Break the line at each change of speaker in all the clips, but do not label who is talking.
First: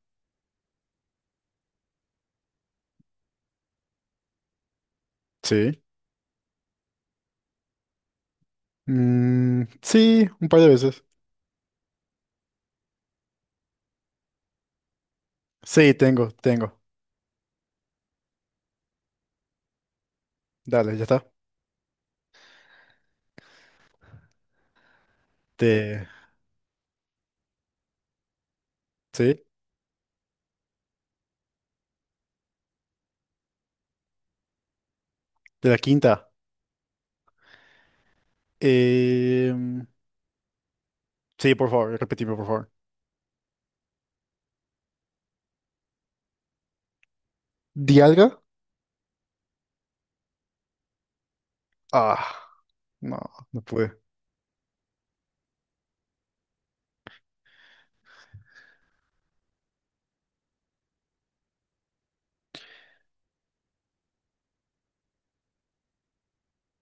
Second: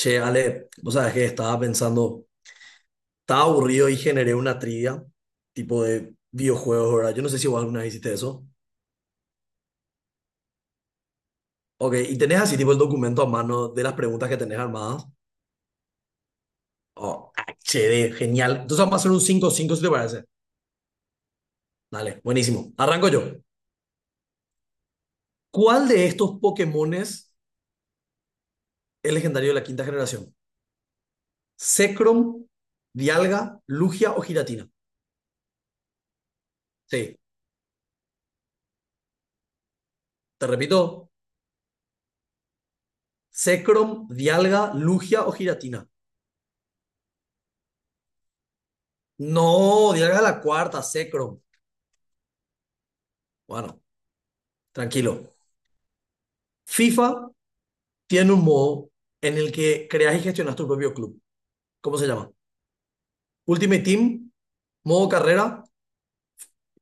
Che, Ale, vos sabés que estaba pensando, estaba aburrido y generé una trivia,
Sí.
tipo de videojuegos, ¿verdad? Yo no sé si vos alguna vez hiciste eso.
Sí, un par de veces.
Ok, y tenés así, tipo, el documento a mano de las preguntas que tenés armadas.
Sí, tengo.
Oh, HD, genial. Entonces vamos a hacer un cinco. 5 si te parece.
Dale, ya está.
Dale, buenísimo. Arranco yo. ¿Cuál
De,
de estos Pokémones es
sí,
legendario de la quinta generación? Zekrom, Dialga, Lugia o Giratina.
de la quinta.
Sí,
Em,
te repito,
sí, por favor, repetime, por favor.
Zekrom, Dialga, Lugia o Giratina.
¿Dialga?
No, llega la cuarta, Secro.
Ah, no, no
Bueno,
pude.
tranquilo. FIFA tiene un modo en el que creas y gestionas tu propio club. ¿Cómo se llama? Ultimate Team, modo carrera,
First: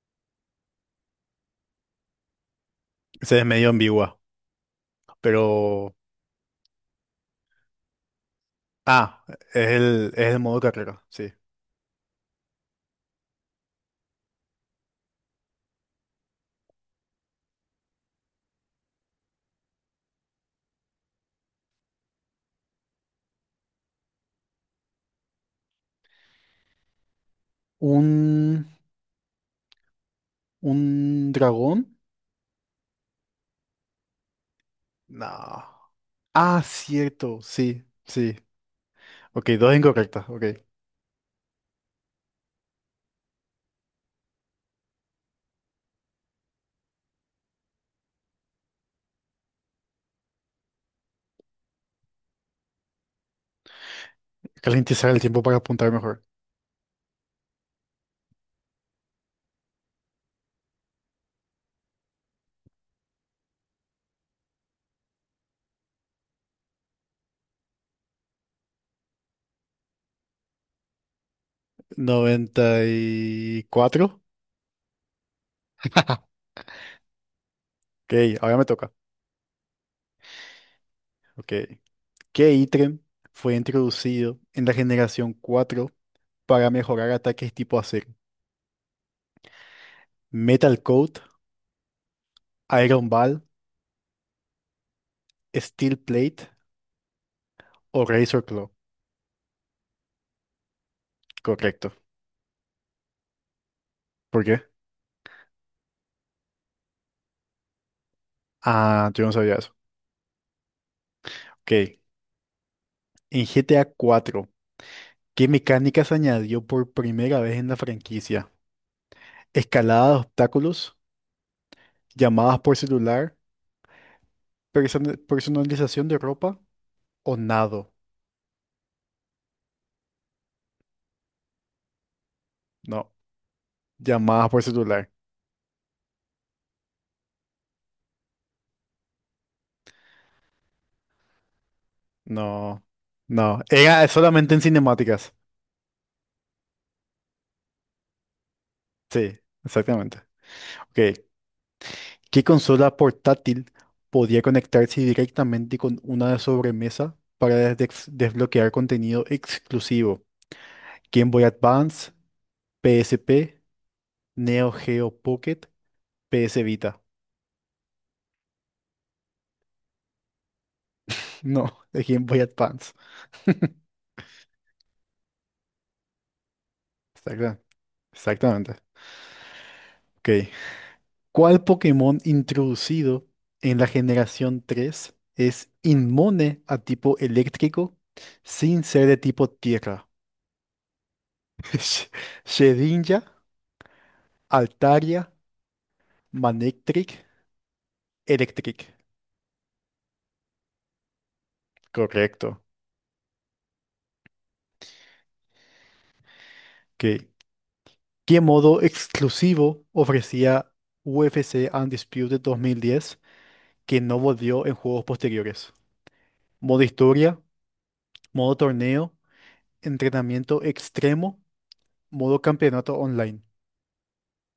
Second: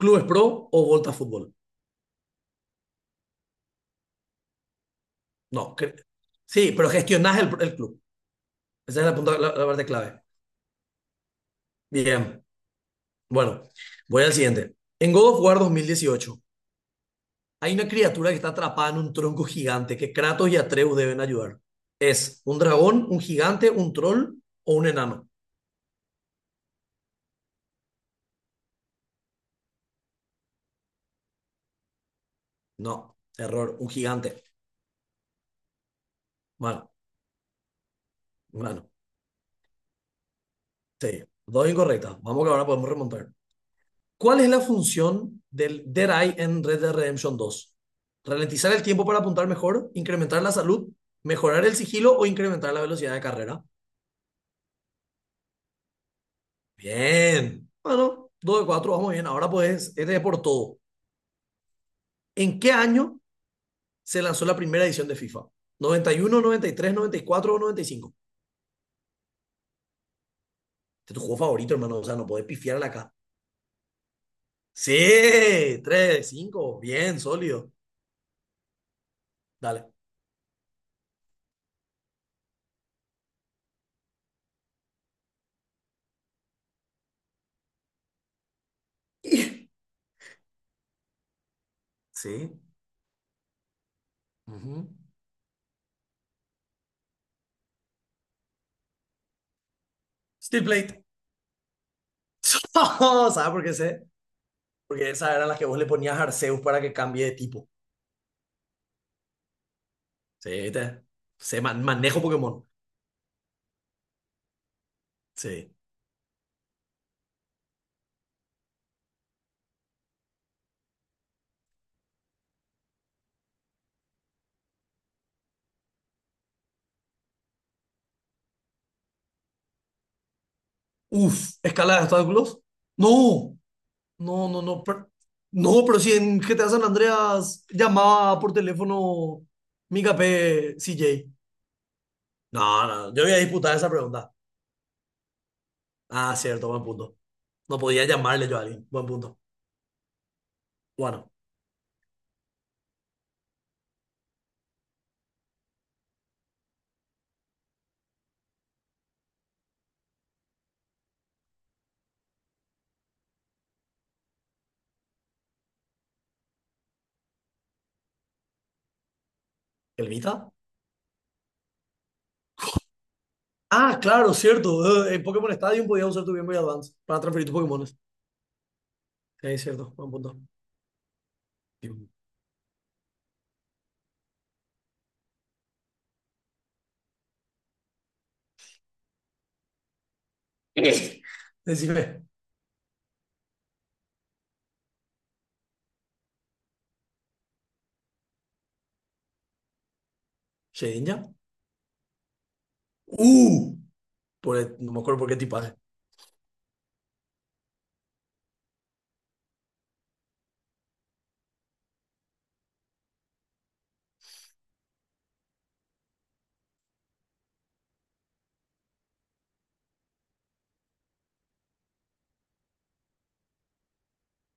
Clubes Pro o Volta Fútbol.
Ese es medio ambigua,
No,
pero...
sí, pero gestionas el club. Esa es la,
Ah,
punta- la- la parte clave.
es el modo carrera, sí.
Bien, bueno, voy al siguiente. En God of War 2018, hay una criatura que está atrapada en un tronco gigante que Kratos y Atreus deben ayudar. ¿Es un dragón, un gigante, un troll o un enano?
¿Un, ¿Un dragón?
No, error, un gigante.
No. Ah,
Mano,
cierto, sí, sí.
mano,
Ok, dos incorrectas, ok.
sí, dos incorrectas. Vamos que ahora podemos remontar. ¿Cuál es la función del Dead Eye en Red Dead Redemption 2? ¿Ralentizar el tiempo para apuntar mejor? ¿Incrementar la salud? ¿Mejorar el sigilo o incrementar la velocidad de carrera?
Calentizar el tiempo para apuntar mejor.
Bien. Bueno, dos de 4 vamos bien. Ahora pues, este es por todo. ¿En qué año se lanzó la primera edición de FIFA? Noventa y uno, noventa y tres, noventa y cuatro o 95? Este es tu juego favorito, hermano. O sea, no podés
Noventa
pifiarla acá.
y cuatro.
Sí, tres, cinco, bien, sólido.
Ok, ahora me toca.
Dale.
Ok. ¿Qué ítem fue introducido en la generación 4 para mejorar ataques tipo acero? Metal Coat,
Sí.
Iron Ball,
ujú.
Steel Plate o Razor Claw.
Steel Plate.
Correcto.
¿Sabes por qué sé?
¿Por qué?
Porque esas eran las que vos le ponías a Arceus para que cambie de tipo.
Ah, yo no sabía eso.
Sí, te. Sé,
Ok.
manejo Pokémon.
En G T A cuatro, ¿qué
Sí.
mecánica se añadió por primera vez en la franquicia? Escalada de obstáculos, llamadas por celular, personalización de ropa o nado.
Uf, escala de obstáculos.
No.
No, no,
Llamadas
no,
por
no.
celular.
No, pero si en GTA San Andreas llamaba por teléfono mi KP CJ.
No,
No, no, yo voy a
no.
disputar esa
Era
pregunta.
solamente en cinemáticas.
Ah, cierto, buen punto. No podía llamarle yo a alguien. Buen punto.
Sí, exactamente. Ok.
Bueno,
¿Qué consola portátil podía conectarse directamente con una de sobremesa para desbloquear contenido exclusivo? Game Boy Advance, PSP, Neo Geo Pocket, PS Vita.
¿el Vita?
No, es Game Boy Advance.
Ah, claro, cierto. En Pokémon Stadium podías usar tu Game Boy Advance para transferir tus
Exacta-
Pokémones.
Exactamente.
Sí, es cierto. Buen punto.
Ok. ¿Cuál Pokémon introducido en la generación 3 es inmune a tipo eléctrico sin ser de tipo tierra?
Eh,
Sh-
Decime,
Shedinja, Altaria, Manectric, Electric.
¿Shedinja?
Correcto.
Uh, por no me acuerdo por qué tipaje.
Ok. ¿Qué modo exclusivo ofrecía UFC Undisputed 2010 que no volvió en juegos posteriores? ¿Modo historia? ¿Modo torneo? ¿Entrenamiento extremo? ¿Modo campeonato online?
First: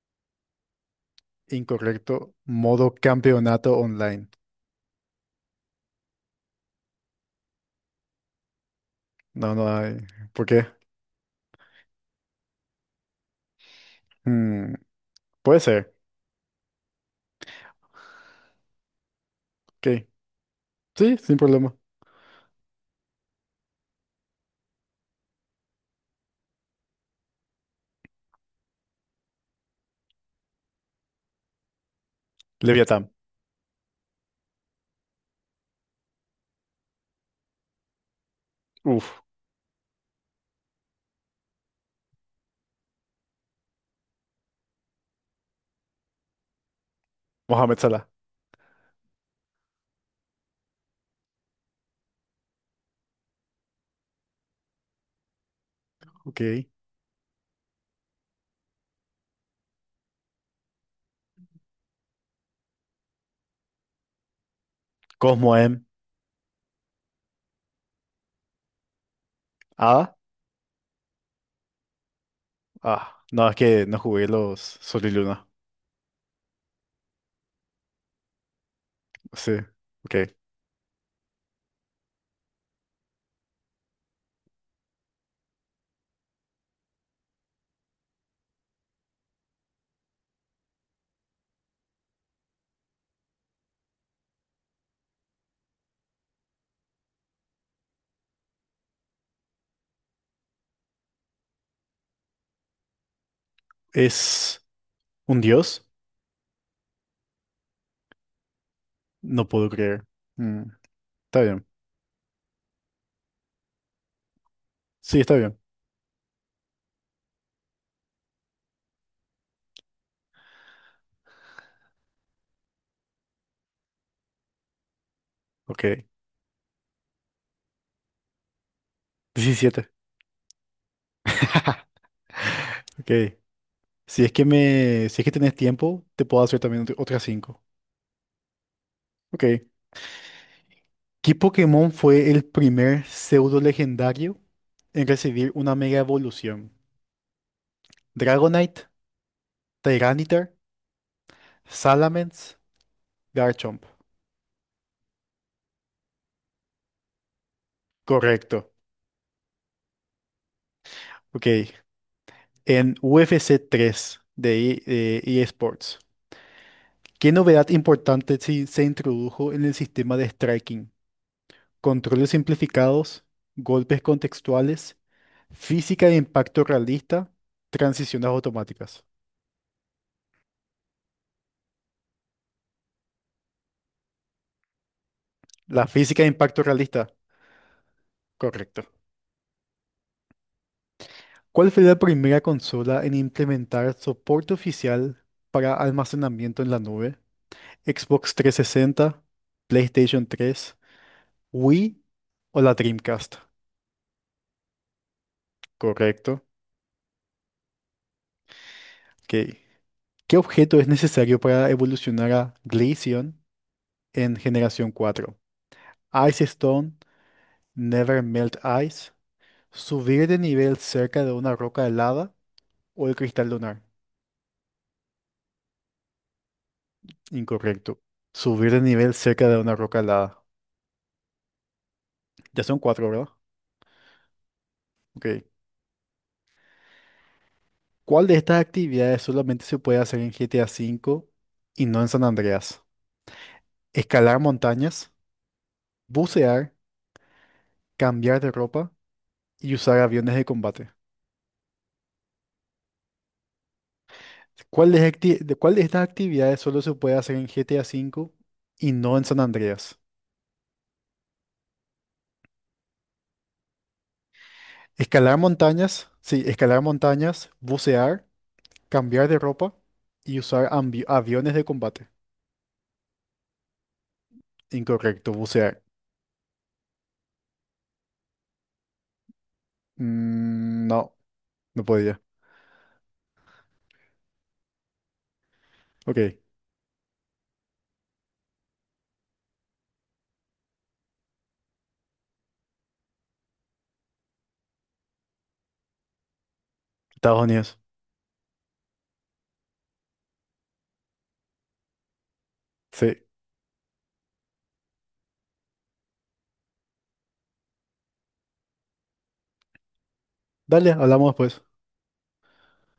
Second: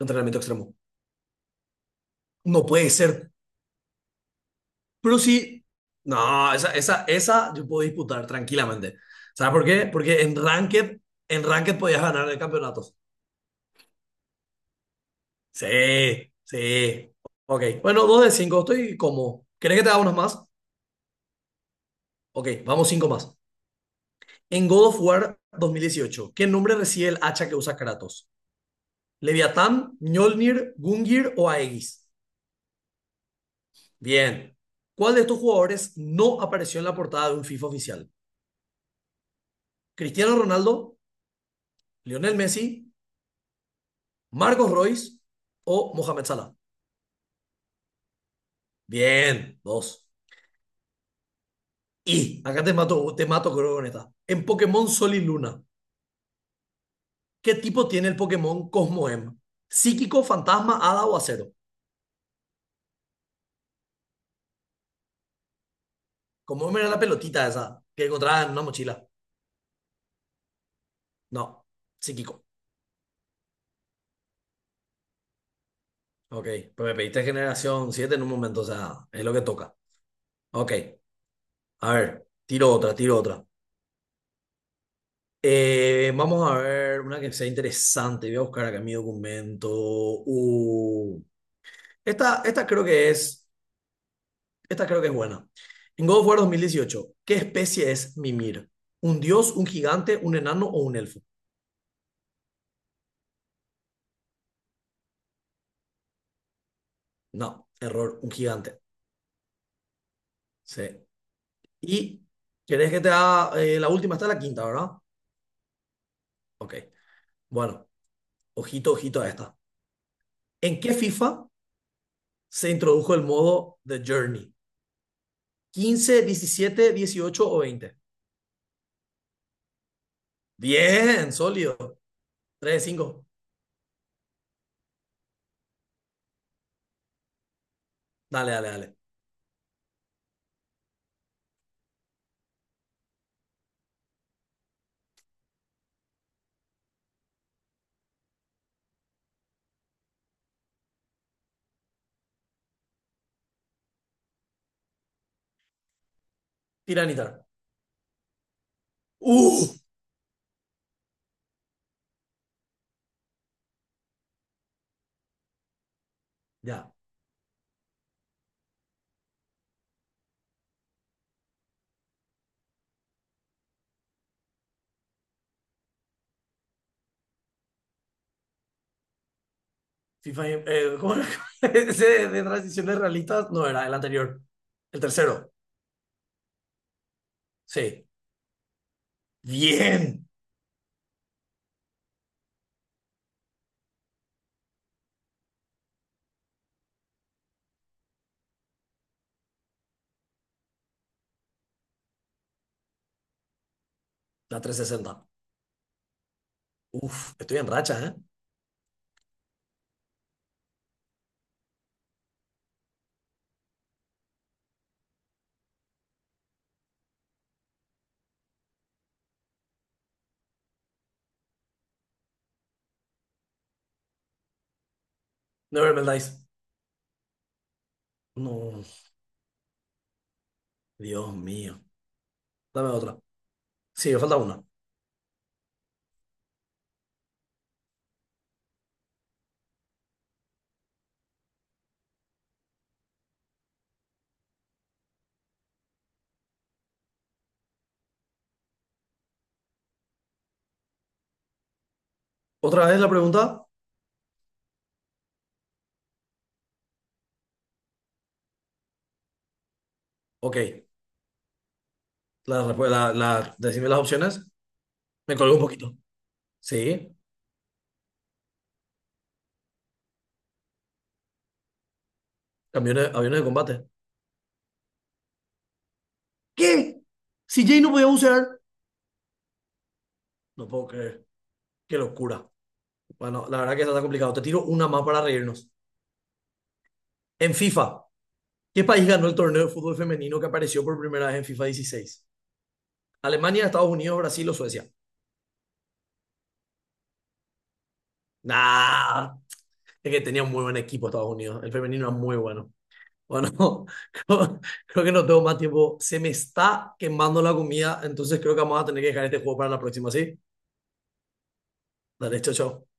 Entrenamiento extremo.
Incorrecto.
No puede
Modo
ser.
campeonato online.
Pero sí. No, esa yo puedo disputar tranquilamente. ¿Sabes
No,
por
no
qué?
hay.
Porque en
¿Por qué?
Ranked, en Ranked podías ganar el campeonato.
Mm, puede ser.
Sí, sí. Ok. Bueno, dos de cinco. Estoy como. ¿Querés que te haga
Ok.
unos más?
Sí, sin problema.
Ok, vamos cinco más. En God of War 2018, ¿qué nombre recibe el hacha que usa Kratos? ¿Leviatán, Mjolnir, Gungir o Aegis?
Leviatán.
Bien. ¿Cuál de estos jugadores no apareció en la portada de un FIFA oficial?
Uf.
¿Cristiano Ronaldo, Lionel Messi, Marcos Royce o Mohamed Salah?
Mohamed Salah.
Bien, dos. Y acá te mato creo con esta. En Pokémon Sol y Luna,
Ok.
¿qué tipo tiene el Pokémon Cosmoem? ¿Psíquico, fantasma, hada o acero?
Cosmo M.
Como era la pelotita esa que encontraba en una mochila.
Ah.
No, psíquico.
Ah. No, es que no jugué los Sol y Luna.
Ok, pues me pediste generación 7 en un momento, o sea, es lo que
Sí.
toca.
Ok.
Ok, a ver, tiro otra, tiro otra. Vamos a ver una que sea interesante. Voy a buscar acá mi documento. Uh, esta, esta creo que es, esta creo que es buena. En God of War dos mil dieciocho, ¿qué especie es Mimir? ¿Un dios, un gigante, un enano o un elfo?
¿Es un dios?
No, error, un gigante.
No puedo creer. Mm,
Sí.
está bien.
¿Y querés que te haga la última? Está la quinta, ¿verdad?
Sí, está bien.
Ok. Bueno, ojito, ojito a esta. ¿En qué FIFA se introdujo el modo The Journey?
Ok.
¿15, 17, 18 o 20?
Diecisiete.
Bien, sólido. 3, de
Ok.
5.
Si es que me. Si es que tenés tiempo, te puedo hacer también otras 5.
Dale, dale, dale.
Ok. ¿Qué Pokémon fue el primer pseudo legendario en recibir una mega evolución? Dragonite, Tyranitar, Salamence, Garchomp.
Tiranitar.
Correcto.
¡Uh!
Ok. En UFC 3 de eSports,
Ya.
¿qué novedad importante se introdujo en el sistema de striking? Controles simplificados, golpes contextuales, física de impacto realista, transiciones automáticas.
FIFA, ¿cómo era? Ese de transiciones realistas no era el anterior. El tercero.
La física de impacto realista.
Sí.
Correcto.
Bien.
¿Cuál fue la primera consola en implementar soporte oficial para almacenamiento en la nube? ¿Xbox 360, PlayStation 3, Wii o la Dreamcast?
La 360.
Correcto.
Uf, estoy en racha, ¿eh?
Ok. ¿Qué objeto es necesario para evolucionar a Glaceon en generación 4? Ice Stone, Never Melt Ice, subir de nivel cerca de una roca helada o el cristal lunar.
Never Melt Dice.
Incorrecto. Subir de
No,
nivel cerca de una roca helada.
Dios mío.
Ya son
Dame
cuatro,
otra.
¿verdad?
Sí, me falta una.
Ok. ¿Cuál de estas actividades solamente se puede hacer en GTA V y no en San Andreas? Escalar montañas, bucear, cambiar de ropa y usar aviones de combate.
¿Otra vez la pregunta?
¿Cuál de, cuál de estas actividades solo se puede hacer en GTA V y no en San Andreas?
Ok. La, respu- la, decime las opciones. Me
Escalar
colgué un poquito.
montañas, sí, escalar
Sí,
montañas, bucear, cambiar de ropa y usar aviones de combate.
aviones de combate.
Incorrecto, bucear.
¿Qué? Si Jay no podía bucear. No
Mm,
puedo
no,
creer.
no
Qué
podía.
locura. Bueno, la verdad que eso está complicado. Te tiro una más para reírnos.
Ok,
En FIFA, ¿qué país ganó el torneo de fútbol femenino que apareció por primera vez en FIFA 16? ¿Alemania, Estados Unidos, Brasil o Suecia?
Estados Unidos.
Nah, es que tenía un muy buen equipo Estados Unidos. El femenino era muy bueno.
Sí.
Bueno, creo, creo que no tengo más tiempo. Se me está quemando la comida, entonces creo que vamos a tener que dejar este juego para la próxima, ¿sí?
Dale, hablamos después.
Dale, chao, chao.